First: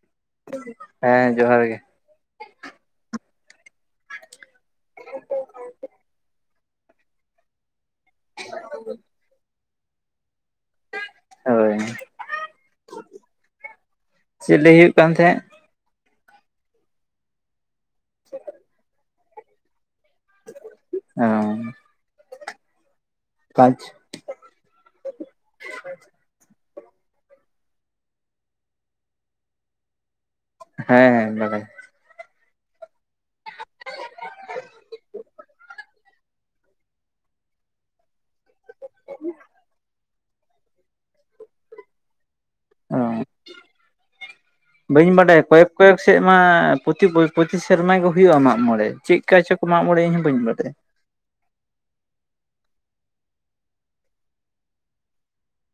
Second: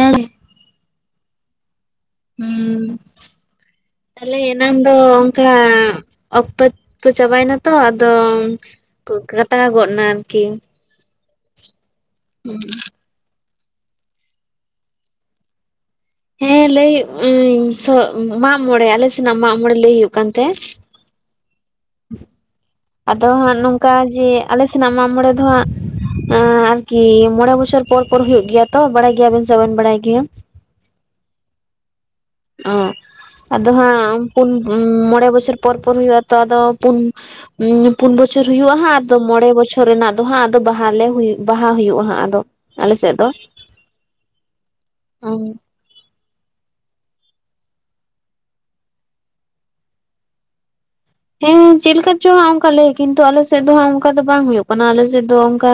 ᱦᱮᱸ ᱾ ᱦᱮᱸ ᱡᱚᱦᱟᱨ ᱜᱮ ᱾ ᱦᱩᱸ ᱛᱟᱦᱞᱮ ᱮᱱᱟᱝ ᱫᱚ ᱚᱝᱠᱟ ᱚᱠᱛᱚ ᱛᱚ ᱪᱟᱵᱟᱭᱱᱟ ᱛᱚ ᱟᱫᱚᱻ ᱛᱳ ᱠᱟᱴᱟᱣ ᱜᱚᱫ ᱱᱟ ᱟᱨᱠᱤ ᱾ ᱦᱳᱭ, ᱪᱮᱫ ᱞᱟᱹᱭ ᱦᱳᱭᱳᱜ ᱠᱟᱱ ᱛᱟᱦᱮᱸᱫ? ᱦᱮᱸ ᱞᱟᱹᱭ ᱟᱸᱧ ᱥᱚᱜ ᱢᱟᱜ ᱢᱚᱸᱬᱮ ᱟᱞᱮ ᱥᱮᱱᱟᱜ ᱢᱟᱜ ᱢᱚᱸᱬᱮ ᱞᱟᱹᱭ ᱦᱩᱭᱩᱜ ᱠᱟᱱ ᱛᱟᱦᱮᱸᱜ ᱾ ᱚ ᱾ ᱟᱫᱚ ᱦᱟᱸᱜ ᱱᱚᱝᱠᱟ ᱡᱮ ᱟᱞᱮ ᱥᱮᱱᱟᱜ ᱢᱟᱜ ᱢᱚᱸᱬᱮ ᱫᱚ ᱦᱟᱸᱜ ᱮᱸᱻ ᱟᱨᱠᱤ ᱢᱚᱬᱮ ᱵᱚᱪᱷᱚᱨ ᱯᱚᱨ ᱯᱚᱨ ᱦᱩᱭᱩᱜ ᱜᱮᱭᱟ ᱛᱚ, ᱵᱟᱲᱟᱭ ᱜᱮᱭᱟᱵᱮᱱ ᱥᱮ ᱵᱟᱵᱮᱱ ᱵᱟᱲᱟᱭ ᱜᱮᱭᱟ? ᱦᱮᱸ ᱦᱮᱸ ᱵᱟᱲᱟᱭ ᱾ ᱚ ᱾ ᱟᱫᱚ ᱦᱟᱸᱜ ᱯᱩᱱ ᱩᱸ ᱢᱚᱬᱮ ᱵᱚᱪᱷᱚᱨ ᱯᱚᱨ ᱯᱚᱨ ᱦᱩᱭᱩᱜ ᱟ ᱛᱚ ᱟᱫᱚ ᱯᱩᱱ ᱩᱸ ᱯᱩᱱ ᱵᱚᱪᱷᱚᱨ ᱦᱩᱭᱩᱜᱼᱟ ᱦᱟᱸᱜ ᱟᱫᱚ ᱢᱚᱬᱮ ᱵᱚᱪᱷᱚᱨ ᱨᱮᱱᱟᱜ ᱫᱚ ᱦᱟᱸᱜ ᱟᱫᱚ ᱵᱟᱦᱟ ᱞᱮ ᱦᱩᱭ ᱵᱟᱦᱟ ᱦᱩᱭᱩᱜᱼᱟ ᱦᱟᱸᱜ ᱟᱫᱚ ᱾ ᱚ, ᱵᱟᱹᱧ ᱵᱟᱰᱟᱭᱟ ᱠᱚᱭᱮᱠ ᱠᱚᱭᱮᱠ ᱥᱮᱫ ᱢᱟ ᱯᱚᱛᱤ ᱵᱳᱭ ᱯᱚᱛᱤ ᱥᱮᱨᱢᱟ ᱜᱮ ᱦᱩᱭᱩᱜᱼᱟ ᱢᱟᱜ ᱢᱚᱬᱮ, ᱪᱮᱠᱠᱟ ᱪᱚ ᱠᱚ ᱢᱟᱜ ᱢᱚᱬᱮᱜ ᱤᱧᱦᱚᱸ ᱵᱟᱹᱧ ᱵᱟᱲᱟᱭᱟ ᱾ ᱦᱮᱸ ᱪᱮ ᱞᱮᱠᱟ ᱪᱚ ᱦᱟᱸᱜ ᱚᱱᱠᱟ ᱞᱟᱹᱭ ᱠᱤᱱᱛᱩ ᱟᱞᱮ ᱥᱮᱫ ᱫᱚ ᱦᱟᱸᱜ ᱚᱱᱠᱟ ᱫᱚ ᱵᱟᱝ ᱦᱩᱭᱩᱜ ᱠᱟᱱᱟ, ᱟᱞᱮ ᱥᱮᱫ ᱫᱚ ᱚᱱᱠᱟ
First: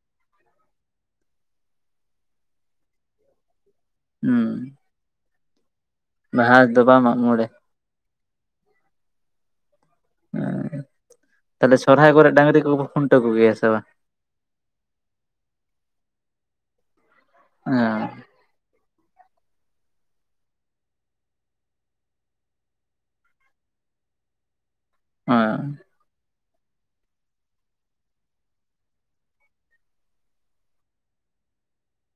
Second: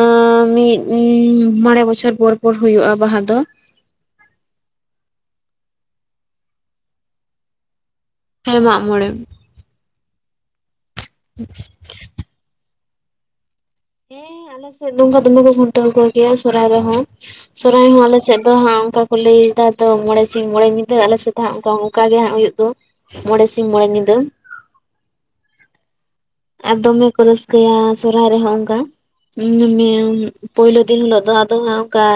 ᱟᱸᱻ ᱢᱤᱫ ᱮᱸ ᱢᱚᱬᱮ ᱵᱚᱪᱷᱚᱨ ᱯᱚᱨ-ᱯᱚᱨ ᱦᱩᱭᱩᱜᱼᱟ ᱵᱟᱦᱟ ᱫᱚ ᱾ ᱦᱩᱸ, ᱵᱟᱦᱟ ᱫᱚ ᱵᱟᱝ ᱢᱟᱜ ᱢᱚᱬᱮ ᱾ ᱦᱮᱸ ᱢᱟᱜ ᱢᱚᱬᱮ ᱾ ᱚ, ᱛᱟᱦᱚᱞᱮ ᱥᱚᱨᱦᱟᱭ ᱠᱚᱨᱮ ᱰᱟᱹᱝᱨᱤ ᱠᱚᱯᱮ ᱠᱷᱩᱱᱴᱟᱹᱣ ᱠᱚᱜᱮᱭᱟ ᱥᱮ ᱵᱟᱝ? ᱦᱮᱸ ᱟᱞᱮ ᱥᱮᱫ ᱱᱚᱝᱠᱟ ᱫᱚᱢᱮ ᱠᱚ ᱠᱷᱩᱱᱴᱟᱹᱣ ᱠᱚ ᱜᱮᱭᱟ ᱥᱚᱨᱦᱟᱭ ᱨᱮᱦᱚᱸ, ᱚ ᱥᱚᱨᱦᱟᱭ ᱦᱚᱸ ᱟᱞᱮ ᱥᱮᱫ ᱟᱫᱚ ᱦᱟᱸᱜ ᱚᱱᱠᱟ ᱞᱟᱹᱭ ᱫᱟ ᱛᱚ ᱢᱚᱬᱮ ᱥᱤᱧ ᱢᱚᱬᱮ ᱧᱤᱫᱟᱹ ᱟᱞᱮ ᱥᱮᱫ ᱫᱚ ᱦᱟᱸᱜ ᱚᱱᱠᱟ ᱚᱱᱠᱟ ᱜᱮ ᱦᱟᱸᱜ ᱦᱩᱭᱩᱜ ᱫᱚ ᱾ ᱢᱚᱬᱮ ᱥᱤᱧ ᱢᱚᱬᱮ ᱧᱤᱫᱟᱹ ᱾ ᱚ ᱾ ᱟᱨ ᱫᱚᱢᱮ ᱠᱚ ᱨᱟᱹᱥᱠᱟᱹᱭᱟ ᱥᱚᱨᱦᱟᱭ ᱨᱮᱦᱚᱸ ᱚᱱᱠᱟ ᱾ [unintelligible] ᱯᱩᱭᱞᱩ ᱫᱤᱱ ᱦᱤᱞᱚᱜ ᱫᱚ ᱟᱫᱚ ᱦᱟᱸᱜ ᱚᱱᱠᱟ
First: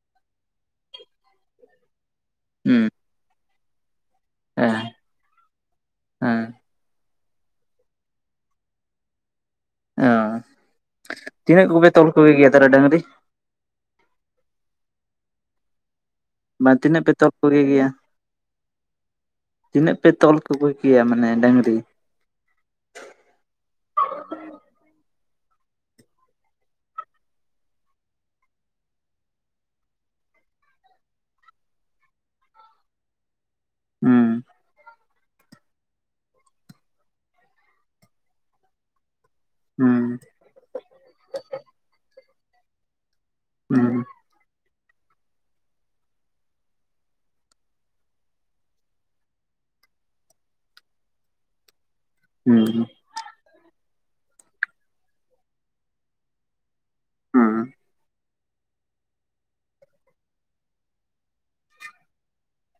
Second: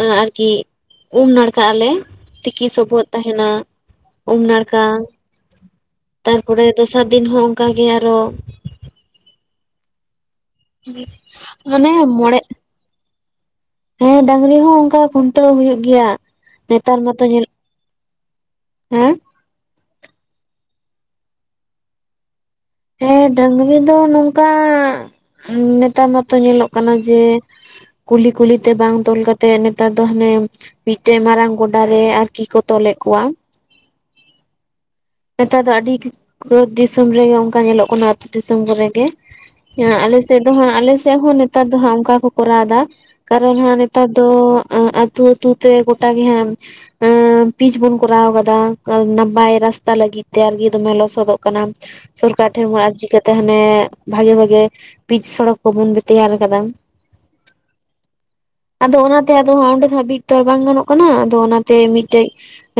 ᱮᱸ ᱟᱨᱠᱤ ᱩᱢ ᱱᱟᱲᱠᱟᱜ ᱟᱞᱮ ᱾ ᱛᱤᱠᱤ ᱥᱚᱵᱚᱫ ᱛᱟᱦᱮᱱᱟ, ᱩᱢ ᱱᱟᱲᱠᱟ ᱦᱮᱸ ᱾ ᱦᱮᱸ ᱛᱟᱨᱯᱚᱨᱮ ᱫᱚᱥᱟᱨ ᱫᱤᱱ ᱦᱚᱸ ᱚᱱᱠᱟ ᱜᱮ ᱟᱨᱚ ᱚ, ᱛᱤᱱᱟᱹᱜ ᱠᱚᱯᱮ ᱢᱟᱱᱮ ᱛᱚᱞ ᱠᱚᱜᱮ ᱢᱚᱬᱮ ᱜᱮᱭᱟ ᱛᱟᱦᱚᱞᱮ ᱰᱟᱹᱝᱨᱤ? ᱦᱮᱸ ᱰᱟᱹᱝᱨᱤ ᱦᱚᱸ ᱚᱱᱠᱟ ᱠᱷᱩᱱᱴᱟᱹᱣ ᱦᱩᱭᱩᱜ ᱜᱮᱭᱟ᱾ ᱵᱟ ᱱᱮᱛᱟᱨ ᱛᱤᱱᱟᱹᱜ ᱯᱮ ᱢᱟᱛᱚ ᱛᱚᱞ ᱧᱮᱞ ᱠᱚᱜᱮ ᱜᱮᱭᱟ? ᱦᱮᱸ? ᱛᱤᱱᱟᱹᱜ ᱯᱮ ᱛᱚᱞ ᱠᱚᱜᱮ ᱠᱮᱭᱟ ᱢᱟᱱᱮ ᱰᱟᱹᱝᱨᱤ? ᱦᱮᱸ ᱰᱟᱹᱝᱨᱤ ᱫᱚ ᱱᱚᱝᱠᱟ ᱱᱮᱛᱟᱨ ᱢᱟᱛᱚ ᱧᱮᱞᱚᱜ ᱠᱟᱱᱟ ᱡᱮ ᱠᱩᱞᱦᱤ ᱠᱩᱞᱦᱤᱛᱮ ᱵᱟᱝ ᱛᱚᱞ ᱠᱟᱛᱮᱫ ᱱᱮᱛᱟᱨ ᱫᱚ ᱦᱟᱱᱮ ᱢᱤᱫᱴᱮᱱ ᱢᱟᱨᱟᱝ ᱜᱚᱰᱟ ᱨᱮ ᱟᱨᱠᱤ ᱠᱚ ᱛᱚᱞᱮᱫ ᱠᱚᱣᱟ᱾ ᱦᱩᱸ᱾ ᱱᱮᱛᱟᱨ ᱫᱚ ᱟᱹᱰᱤ, ᱠᱩᱫ ᱫᱤᱥᱚᱢ ᱨᱮᱜᱮ ᱚᱱᱠᱟ ᱧᱮᱞᱚᱜ ᱠᱟᱱᱟ ᱟᱛᱳ ᱫᱤᱥᱚᱢ ᱠᱚᱨᱮ ᱜᱮ᱾ ᱦᱩᱸ ᱦᱮᱸ ᱟᱞᱮ ᱥᱮᱫ ᱫᱚ ᱦᱟᱸᱜ ᱟᱞᱮ ᱥᱮᱫ ᱦᱚᱸ ᱱᱮᱛᱟᱨ ᱫᱚ ᱦᱟᱸᱜ ᱚᱱᱠᱟ ᱠᱚ ᱠᱚᱨᱟᱣᱫᱟ᱾ ᱠᱟᱨᱚᱱ ᱦᱟᱸᱜ ᱦᱩᱸ ᱱᱮᱛᱟᱨ ᱫᱚ ᱟᱸᱜ ᱟᱹᱛᱩ ᱟᱹᱛᱩ ᱛᱮ ᱜᱚᱴᱟ ᱜᱮ ᱦᱟᱸᱜ ᱦᱮᱸ ᱯᱤᱪ ᱵᱚᱱ ᱠᱚᱨᱟᱣ ᱠᱟᱫᱟ [unintelligible] ᱛᱟ ᱞᱟᱹᱜᱤᱫ ᱛᱮ ᱟᱨᱠᱤ ᱫᱚᱢᱮ ᱞᱚᱥᱚᱫᱚᱜ ᱠᱟᱱᱟ, ᱥᱚᱨᱠᱟᱨ ᱴᱷᱮᱱ ᱦᱩᱸ ᱵᱟᱱ ᱟᱨᱡᱤ ᱠᱟᱛ ᱛᱮ ᱦᱟᱱᱮ ᱵᱷᱟᱜᱮ ᱵᱷᱟᱜᱮ ᱯᱤᱪ ᱥᱚᱲᱚᱠ ᱠᱚᱵᱚᱱ ᱛᱮᱭᱟᱨ ᱠᱟᱫᱟ᱾ [inaudible] ᱟᱫᱚ ᱚᱱᱟᱛᱮ ᱟᱫᱚ ᱦᱟᱸᱜ ᱚᱸᱰᱮ ᱫᱷᱟᱵᱤᱡ ᱛᱚ ᱟᱨ ᱵᱟᱝ ᱜᱟᱱᱚᱜ ᱠᱟᱱᱟ ᱟᱫᱚ ᱚᱱᱟᱛᱮ ᱢᱤᱫᱴᱮᱡ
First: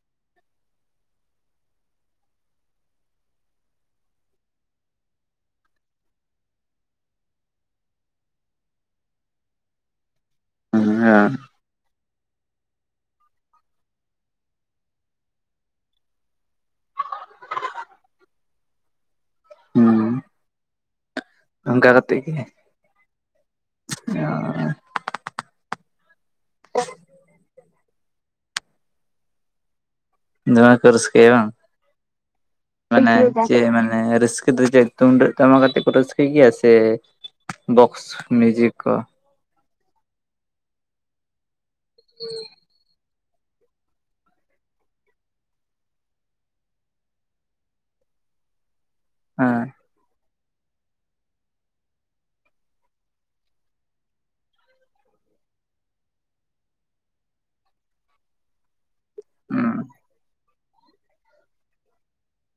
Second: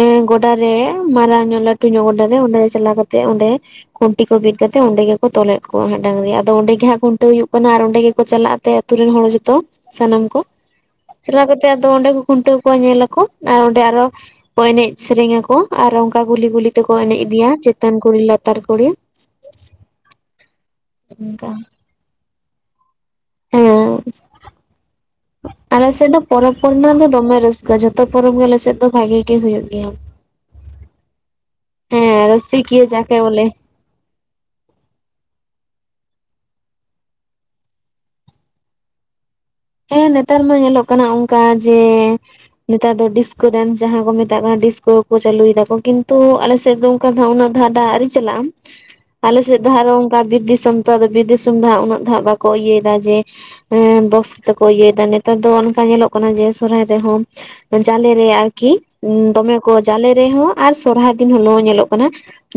ᱮᱸ ᱜᱚᱰᱟ ᱨᱮ ᱢᱟᱨᱟᱝ ᱧᱚᱜ ᱞᱟᱹᱴᱩ ᱧᱚᱜ ᱜᱚᱰᱟ ᱨᱮ, ᱚᱸᱰᱮ ᱪᱟᱞᱟᱣ ᱠᱟᱛᱮᱜ ᱚᱸᱰᱮ ᱠᱷᱩᱱᱴᱤ ᱠᱚ ᱵᱤᱫ ᱠᱟᱛᱮᱜ ᱚᱸᱰᱮ ᱜᱮᱠᱚ ᱛᱚᱞᱮᱫ ᱠᱚᱣᱟ ᱦᱟᱸᱜ ᱰᱟᱝᱨᱤ, ᱟᱫᱚ ᱚᱸᱰᱮ ᱜᱮ ᱦᱟᱸᱜ ᱠᱷᱩᱱᱴᱟᱹᱣ ᱦᱩᱭᱩᱜ ᱠᱟᱱᱟ ᱟᱨ ᱚᱸᱰᱮ ᱜᱮᱠᱚ ᱪᱟᱞᱟᱜ ᱛᱮ ᱟᱛᱩ ᱨᱮᱱ ᱦᱚᱲ ᱡᱚᱛᱚ ᱥᱟᱱᱟᱢ ᱠᱚ, ᱦᱮᱸ ᱪᱟᱞᱟᱣ ᱠᱟᱛᱮ ᱛᱮ ᱟᱫᱚ ᱚᱸᱰᱮ ᱠᱚ ᱠᱷᱩᱱᱴᱟᱹᱣ ᱠᱚᱣᱟ ᱧᱮᱞᱟᱠᱩ ᱟᱨ ᱚᱸᱰᱮ ᱟᱨᱚ ᱠᱚ ᱮᱱᱮᱡ ᱥᱮᱨᱮᱧ ᱟᱠᱚ ᱟᱨ ᱚᱱᱠᱟ ᱜᱩᱞᱤ ᱜᱩᱞᱤ ᱛᱮᱠᱚ ᱮᱱᱮᱡ ᱤᱫᱤᱭᱟ ᱪᱮᱛᱟᱱ ᱠᱩᱞᱤ ᱞᱟᱛᱟᱨ ᱠᱩᱲᱤ᱾ ᱦᱩᱸ᱾ ᱱᱚᱝᱠᱟ᱾ ᱜᱟ ᱠᱟᱛᱮᱜ ᱜᱮ᱾ ᱦᱮᱸ ᱟᱞᱮ ᱥᱮᱫ ᱫᱚ ᱯᱚᱨᱚᱵᱽ ᱠᱚᱨᱮ ᱱᱟᱜ ᱫᱚ ᱫᱚᱢᱮ ᱨᱟᱹᱥᱠᱟᱹ, ᱡᱷᱚᱛᱚ ᱯᱚᱨᱚᱵᱽ ᱜᱮ ᱟᱞᱮ ᱥᱮᱫ ᱫᱚ ᱵᱷᱟᱜᱤ ᱜᱮ ᱦᱩᱭᱩᱜ ᱜᱮᱭᱟ᱾ ᱫᱚᱢᱮ ᱠᱚ ᱨᱟᱹᱥᱠᱟᱹᱭᱟ ᱵᱟᱝ ᱦᱮᱸ ᱨᱩᱥᱤᱠᱤᱭᱟᱹ ᱢᱟᱱᱮ ᱡᱟᱠᱮ ᱵᱚᱞᱮ ᱪᱮ ᱢᱟᱱᱮ ᱨᱟᱹᱥᱠᱟᱹ ᱫᱚ ᱪᱮᱫ ᱛᱩᱢᱫᱟᱜ ᱴᱟᱢᱟᱠᱟ ᱟᱛᱮᱜ ᱠᱚ ᱨᱟᱹᱥᱠᱟᱹᱭ ᱜᱮᱭᱟ ᱥᱮ ᱵᱚᱠᱥ ᱢᱤᱭᱩᱡᱤᱠ ᱠᱚ? ᱦᱮᱸ ᱱᱮᱛᱟᱨ ᱢᱟ ᱧᱮᱞᱚᱜ ᱠᱟᱱᱟ ᱚᱱᱠᱟ ᱡᱮ ᱱᱮᱛᱟᱨ ᱫᱚ ᱰᱤᱥ ᱠᱚ ᱰᱮᱱᱥ ᱡᱟᱦᱟᱸ ᱠᱚ ᱢᱮᱛᱟᱜ ᱠᱟᱱᱟ ᱰᱤᱥᱠᱳ ᱠᱚ ᱪᱟᱹᱞᱩᱭ ᱫᱟᱠᱚ᱾ ᱠᱤᱱᱛᱩ ᱟᱞᱮ ᱥᱮᱫ ᱫᱚ ᱚᱱᱠᱟ ᱫᱚ ᱦᱟᱸᱜ ᱩᱱᱟᱹᱜ ᱫᱚ ᱦᱟᱸᱜ ᱰᱟ ᱟᱣᱨᱤ ᱪᱟᱠᱟᱜ ᱪᱟᱞᱟᱜ-ᱟ᱾ [inaudible] ᱟᱞᱮ ᱥᱮᱫ ᱫᱚ ᱦᱟᱸᱜ ᱟᱨᱚ ᱚᱱᱠᱟ ᱵᱤᱨ ᱫᱤᱥᱚᱢ᱾ ᱛᱚ ᱟᱨ ᱵᱤᱨ ᱫᱤᱥᱚᱢ ᱫᱚ ᱦᱟᱸᱜ ᱩᱱᱟᱹᱜ ᱫᱚ ᱦᱟᱸᱜ ᱵᱟᱠᱚ ᱤᱭᱟᱹᱭᱮᱫᱟ ᱡᱮ ᱦᱮᱸ ᱵᱚᱠᱥ ᱛᱮᱠᱚ ᱤᱭᱟᱹᱭᱮᱫᱟ᱾ ᱱᱮᱛᱟᱨ ᱫᱚ ᱚᱱᱠᱟ ᱧᱮᱞᱚᱜ ᱠᱟᱱᱟ ᱡᱮ ᱥᱚᱦᱚᱨᱟᱭ ᱨᱮᱦᱚᱸ ᱡᱟᱞᱮ ᱨᱮ ᱟᱨᱠᱤ᱾ ᱫᱚᱢᱮ ᱠᱚ ᱦᱩᱸ ᱡᱟᱞᱮ ᱨᱮᱦᱚᱸ ᱟᱨ ᱥᱚᱨᱦᱟᱭ ᱫᱤᱱ ᱦᱤᱞᱳᱜ ᱦᱚᱸ ᱧᱮᱞᱚᱜ ᱠᱟᱱᱟ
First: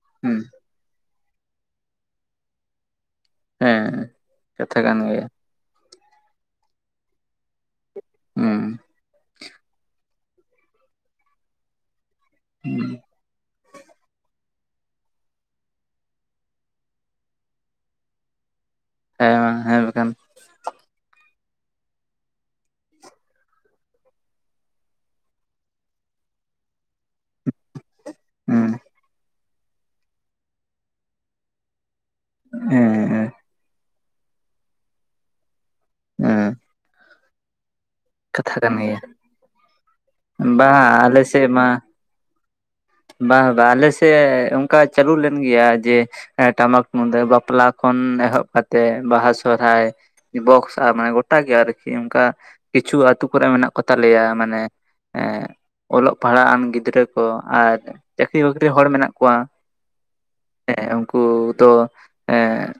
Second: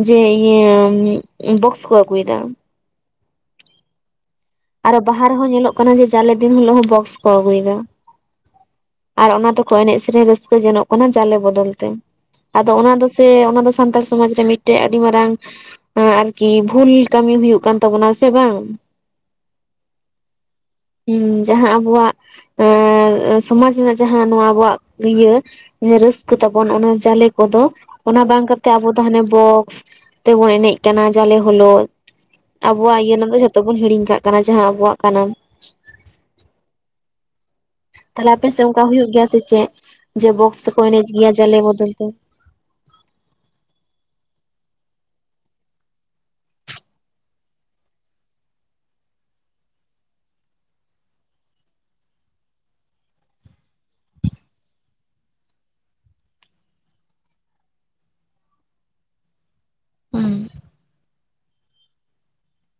ᱡᱮ ᱦᱩᱸ ᱤᱭᱟᱹ ᱵᱚᱠᱥ ᱠᱚ ᱟᱹᱜᱩᱭᱫᱟ, ᱦᱮᱸ ᱠᱟᱛᱷᱟ ᱠᱟᱱ ᱜᱮᱭᱟ ᱵᱟᱦᱟ ᱨᱮᱦᱚᱸ ᱧᱮᱞᱚᱜ ᱠᱟᱱᱟ ᱡᱮ ᱡᱟᱞᱮ ᱫᱤᱱ ᱦᱤᱞᱳᱜ ᱦᱚᱸ ᱵᱚᱠᱥ ᱠᱚ ᱦᱩᱸ ᱟᱹᱜᱩᱭᱫᱟ᱾ᱸᱟᱨ ᱚᱱᱟ ᱛᱮᱠᱚ ᱮᱱᱮᱡ ᱥᱮᱨᱮᱧ ᱨᱟᱹᱥ ᱠᱟᱹ ᱡᱚᱱᱚᱜ ᱠᱟᱱᱟ ᱡᱟᱞᱮ ᱵᱚᱫᱚᱞ ᱛᱮ᱾ ᱟᱫᱚ ᱦᱩᱸ ᱚᱱᱟ ᱫᱚ ᱥᱮ ᱚᱱᱟ ᱫᱚ ᱥᱟᱱᱛᱟᱲ ᱥᱚᱢᱟᱡᱽ ᱨᱮ ᱢᱤᱫᱴᱮᱱ ᱟᱹᱰᱤ ᱢᱟᱨᱟᱝ ᱦᱮᱸ ᱟᱨᱠᱤ ᱵᱷᱩᱞ ᱠᱟᱹᱢᱤ ᱦᱩᱭᱩᱜ ᱠᱟᱱ ᱛᱟᱵᱚᱱᱟ ᱥᱮ ᱵᱟᱝ᱾ ᱦᱮᱸ ᱢᱟᱝ ᱦᱮᱸ ᱢᱮᱱᱠᱷᱟᱱ᱾ ᱦᱩᱸ ᱡᱟᱦᱟᱸ ᱟᱵᱚᱣᱟᱜ ᱮᱸ ᱥᱚᱢᱟᱡ ᱨᱮᱱᱟᱜ ᱡᱟᱦᱟᱸ ᱱᱚᱣᱟ ᱟᱵᱚᱣᱟᱜ ᱤᱭᱟᱹ ᱨᱟᱹᱥᱠᱟᱹ ᱛᱟᱵᱚᱱ ᱚᱱᱟ ᱡᱟᱞᱮ ᱠᱚᱫᱚ ᱚᱱᱟ ᱵᱟᱝ ᱦᱮᱸ ᱠᱟᱛᱮᱜ ᱟᱵᱚ ᱫᱚ ᱦᱟᱱᱮ ᱵᱚᱠᱥ ᱛᱮᱵᱚᱱ ᱮᱱᱮᱡ ᱠᱟᱱᱟ ᱡᱟᱞᱮ ᱦᱳᱞᱚᱜ᱾ ᱟᱵᱚᱣᱟᱜ ᱤᱭᱟᱹ ᱦᱮᱸ ᱨᱮᱱᱟᱜ ᱫᱚ ᱡᱷᱚᱛᱚ ᱵᱚᱱ ᱦᱤᱲᱤᱧ ᱠᱟᱜ ᱠᱟᱱᱟ ᱡᱟᱦᱟᱸ ᱟᱵᱚᱣᱟᱜ ᱠᱟᱱᱟ᱾ ᱦᱮᱸ᱾ ᱛᱟᱦᱞᱮ ᱠᱟᱛᱷᱟ ᱟᱯᱮᱥᱮᱫ ᱠᱟᱱ ᱚᱱᱠᱟ ᱦᱩᱭᱩᱜᱭ ᱜᱮᱭᱟ ᱥᱮ ᱪᱮᱫ? ᱡᱮ ᱵᱚᱠᱥ ᱵᱟᱝ ᱛᱮᱠᱟ ᱮᱱᱮᱡ ᱟᱞᱮ ᱜᱮᱭᱟ ᱥᱮᱫ ᱡᱟᱞᱮ ᱢᱟ ᱵᱚᱫᱚᱞ ᱛᱮ᱾ ᱵᱟᱝ ᱵᱟᱝ ᱟᱞᱮᱥᱮᱫ ᱚᱱᱠᱟ ᱪᱟᱹᱞᱩ ᱞᱮᱱ ᱜᱮᱭᱟ ᱡᱮ ᱴᱟᱢᱟᱠ ᱢᱩᱫᱟᱹ ᱵᱟᱯᱞᱟ ᱠᱷᱚᱱ ᱮᱦᱚᱵ ᱠᱟᱛᱮᱜ ᱵᱟᱦᱟ ᱥᱚᱦᱨᱟᱭ ᱵᱚᱠᱥ ᱟᱨ ᱢᱟᱱᱮ ᱜᱚᱴᱟ ᱜᱮ ᱟᱨᱠᱤ ᱚᱱᱠᱟ ᱠᱤᱪᱷᱩ ᱟᱹᱛᱩ ᱠᱚᱨᱮ ᱢᱮᱱᱟᱜ ᱠᱚ ᱛᱟᱞᱮᱭᱟ ᱢᱟᱱᱮ ᱮᱸᱜ ᱚᱞᱚᱜ ᱯᱟᱲᱦᱟᱜ ᱟᱢ ᱜᱤᱫᱽᱨᱟᱹ ᱠᱚ ᱟᱨ ᱪᱟᱹᱠᱨᱤ ᱵᱟᱹᱠᱨᱤ ᱦᱚᱲ ᱢᱮᱱᱟᱜ ᱠᱚᱣᱟ ᱦᱮᱸ ᱦᱮᱸ ᱩᱱᱠᱩ ᱫᱚ ᱮᱸ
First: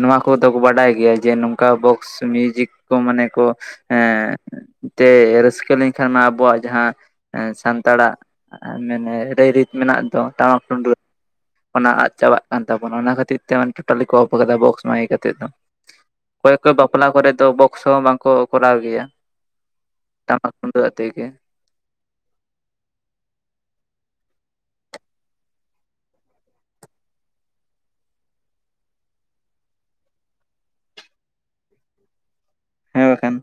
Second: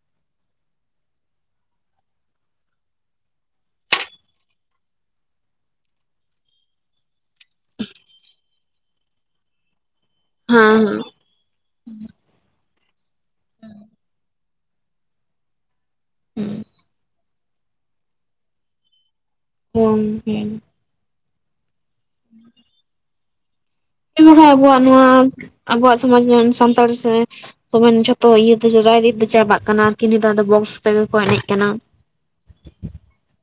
ᱱᱚᱣᱟ ᱠᱚᱫᱚ ᱵᱟᱰᱟᱭ ᱜᱮᱭᱟ, ᱡᱮ ᱱᱚᱝᱠᱟ ᱵᱚᱠᱥ ᱢᱤᱭᱩᱡᱤᱠ ᱠᱚ ᱢᱟᱱᱮ ᱠᱚ ᱦᱮᱸ ᱛᱮ ᱨᱟᱹᱥᱠᱟᱹ ᱞᱮᱱᱠᱷᱟᱱ ᱢᱟ ᱟᱵᱚᱣᱟᱜ ᱡᱟᱦᱟᱸ ᱥᱟᱱᱛᱟᱲᱟᱜ ᱟᱨ ᱢᱟᱱᱮ ᱨᱟᱹᱭ ᱨᱤᱛ ᱢᱮᱱᱟᱜ ᱫᱚ ᱴᱟᱢᱟᱠ ᱦᱮᱸ ᱛᱩᱢᱫᱟᱹᱜ ᱚᱱᱟ ᱟᱫ ᱪᱟᱵᱟᱜ ᱠᱟᱱ ᱛᱟᱵᱚᱱᱟ ᱚᱱᱟ ᱠᱷᱟᱹᱛᱤᱨ ᱛᱮ ᱴᱚᱴᱟᱞᱤ ᱠᱚ ᱚᱯᱷ ᱟᱠᱟᱫᱟ ᱵᱚᱠᱥ ᱢᱟᱤᱠ ᱠᱟᱛᱮ ᱫᱚ᱾ ᱦᱮᱸ ᱚᱠᱚᱭ ᱠᱚᱭ ᱵᱟᱯᱞᱟ ᱠᱚᱨᱮᱫ ᱫᱚ ᱵᱚᱠᱥ ᱦᱚᱸ ᱵᱟᱝᱠᱚ ᱠᱚᱨᱟᱣ ᱜᱮᱭᱟ᱾ ᱦᱚᱸ ᱦᱮᱸ᱾ [unintelligible] ᱛᱮ ᱜᱮ᱾ [unintelligible] ᱟᱵᱚᱣᱟᱜ ᱱᱚᱣᱟ ᱟᱵᱚᱣᱟᱜ ᱥᱚᱢᱟᱡᱽ ᱨᱮᱱ ᱥᱟᱱᱛᱟᱲ ᱥᱮ ᱛᱚᱢᱮ ᱡᱷᱚᱛᱚ ᱤᱭᱟᱹ ᱫᱚ ᱨᱟᱭ ᱨᱤᱛ ᱫᱚ ᱪᱟᱵᱟᱜ ᱠᱟᱱᱟ, ᱠᱤ ᱱᱤᱛᱟᱨ ᱫᱚ ᱵᱚᱠᱥ ᱛᱮᱜᱮ ᱠᱚ ᱮᱱᱮᱡ ᱠᱟᱱᱟ᱾ ᱦᱮᱸ ᱵᱟᱠᱷᱟᱱ᱾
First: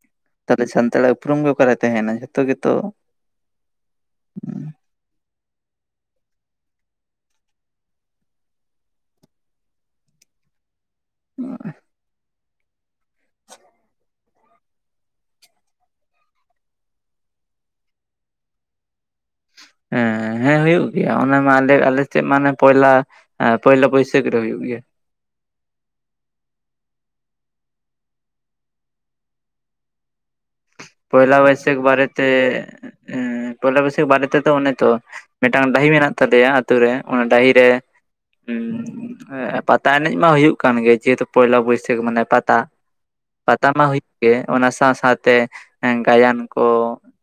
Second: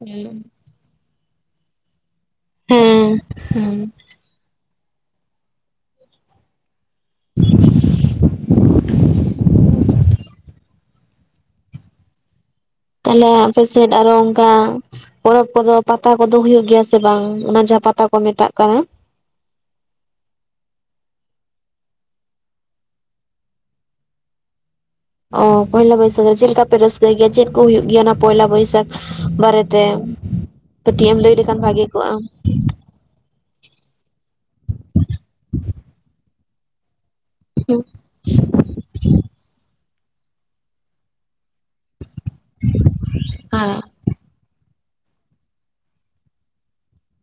ᱦᱩᱸ᱾ ᱛᱟᱦᱚᱞᱮ ᱥᱟᱱᱛᱟᱲᱟᱜ ᱩᱯᱨᱩᱢ ᱜᱮ ᱚᱠᱟᱨᱮ ᱛᱟᱦᱮᱱᱟ, ᱡᱷᱚᱛᱚ ᱜᱮᱛᱚ ᱦᱩᱸ᱾ [inaudible] [unintelligible] ᱛᱟᱦᱞᱮ ᱟᱯᱮ ᱥᱮᱫ ᱟᱨᱚ ᱚᱱᱠᱟ ᱯᱚᱨᱚᱵᱽ ᱠᱚᱫᱚ ᱯᱟᱛᱟ ᱠᱚᱫᱚ ᱦᱩᱭᱩᱜ ᱜᱮᱭᱟ ᱥᱮ ᱵᱟᱝ? ᱚᱱᱟ ᱡᱟᱦᱟᱸ ᱯᱟᱛᱟ ᱠᱚ ᱢᱮᱛᱟᱜ ᱠᱟᱱᱟ᱾ ᱦᱮᱸ ᱦᱮᱸ ᱦᱩᱭᱩᱜ ᱜᱮᱭᱟ ᱚᱱᱟ ᱢᱟ ᱟᱞᱮ ᱟᱞᱮᱥᱮᱫ ᱢᱟᱱᱮ ᱯᱚᱭᱞᱟ ᱦᱮᱸ ᱯᱚᱭᱞᱟ ᱵᱟᱹᱭᱥᱟᱹᱠᱷ ᱨᱮ ᱦᱩᱭᱩᱜ ᱜᱮᱭᱟ᱾ ᱚ ᱯᱚᱭᱞᱟ ᱵᱟᱹᱭᱥᱟᱹᱠᱷ ᱨᱮ ᱪᱮᱫ ᱞᱮᱠᱟ ᱯᱮ ᱨᱟᱹᱥᱠᱟᱹᱭ ᱜᱮᱭᱟ? ᱪᱮᱫ ᱠᱚ ᱦᱩᱭᱩᱜ ᱜᱮᱭᱟ ᱚᱱᱟ ᱯᱚᱭᱞᱟ ᱵᱟᱹᱭᱥᱟᱹᱠᱷ ᱵᱟᱨᱮᱛᱮ ᱠᱟᱹᱴᱤᱡ ᱮᱢ ᱞᱟᱹᱭ ᱞᱮᱠᱷᱟᱱ ᱵᱷᱟᱹᱜᱮ ᱠᱚᱜᱼᱟ᱾ ᱮᱸ ᱯᱚᱭᱞᱟ ᱵᱟᱹᱭᱥᱟᱠᱷ ᱵᱟᱨᱮ ᱛᱮᱫᱚ ᱚᱱᱮ ᱛᱚ, ᱢᱤᱫᱴᱟᱝ ᱰᱟᱺᱦᱤ ᱢᱮᱱᱟᱜ ᱛᱟᱞᱮᱭᱟ ᱛᱩ ᱨᱮ ᱚᱱᱟ ᱰᱟᱦᱤ ᱨᱮ ᱛᱟ ᱮᱱᱮᱡ ᱢᱟ ᱦᱩᱭᱩᱜ ᱠᱟᱱ ᱜᱮᱭᱟ ᱡᱮᱦᱮᱛᱩ ᱯᱚᱭᱞᱟ ᱵᱟᱹᱭᱥᱟᱹᱠᱷ ᱢᱟᱱᱮ ᱯᱟᱛᱟ ᱯᱟᱛᱟ ᱢᱟ ᱦᱩᱭᱩᱜ ᱚᱱᱟ ᱥᱟᱶ ᱥᱟᱶᱛᱮ ᱜᱟᱭᱟᱱ ᱠᱚ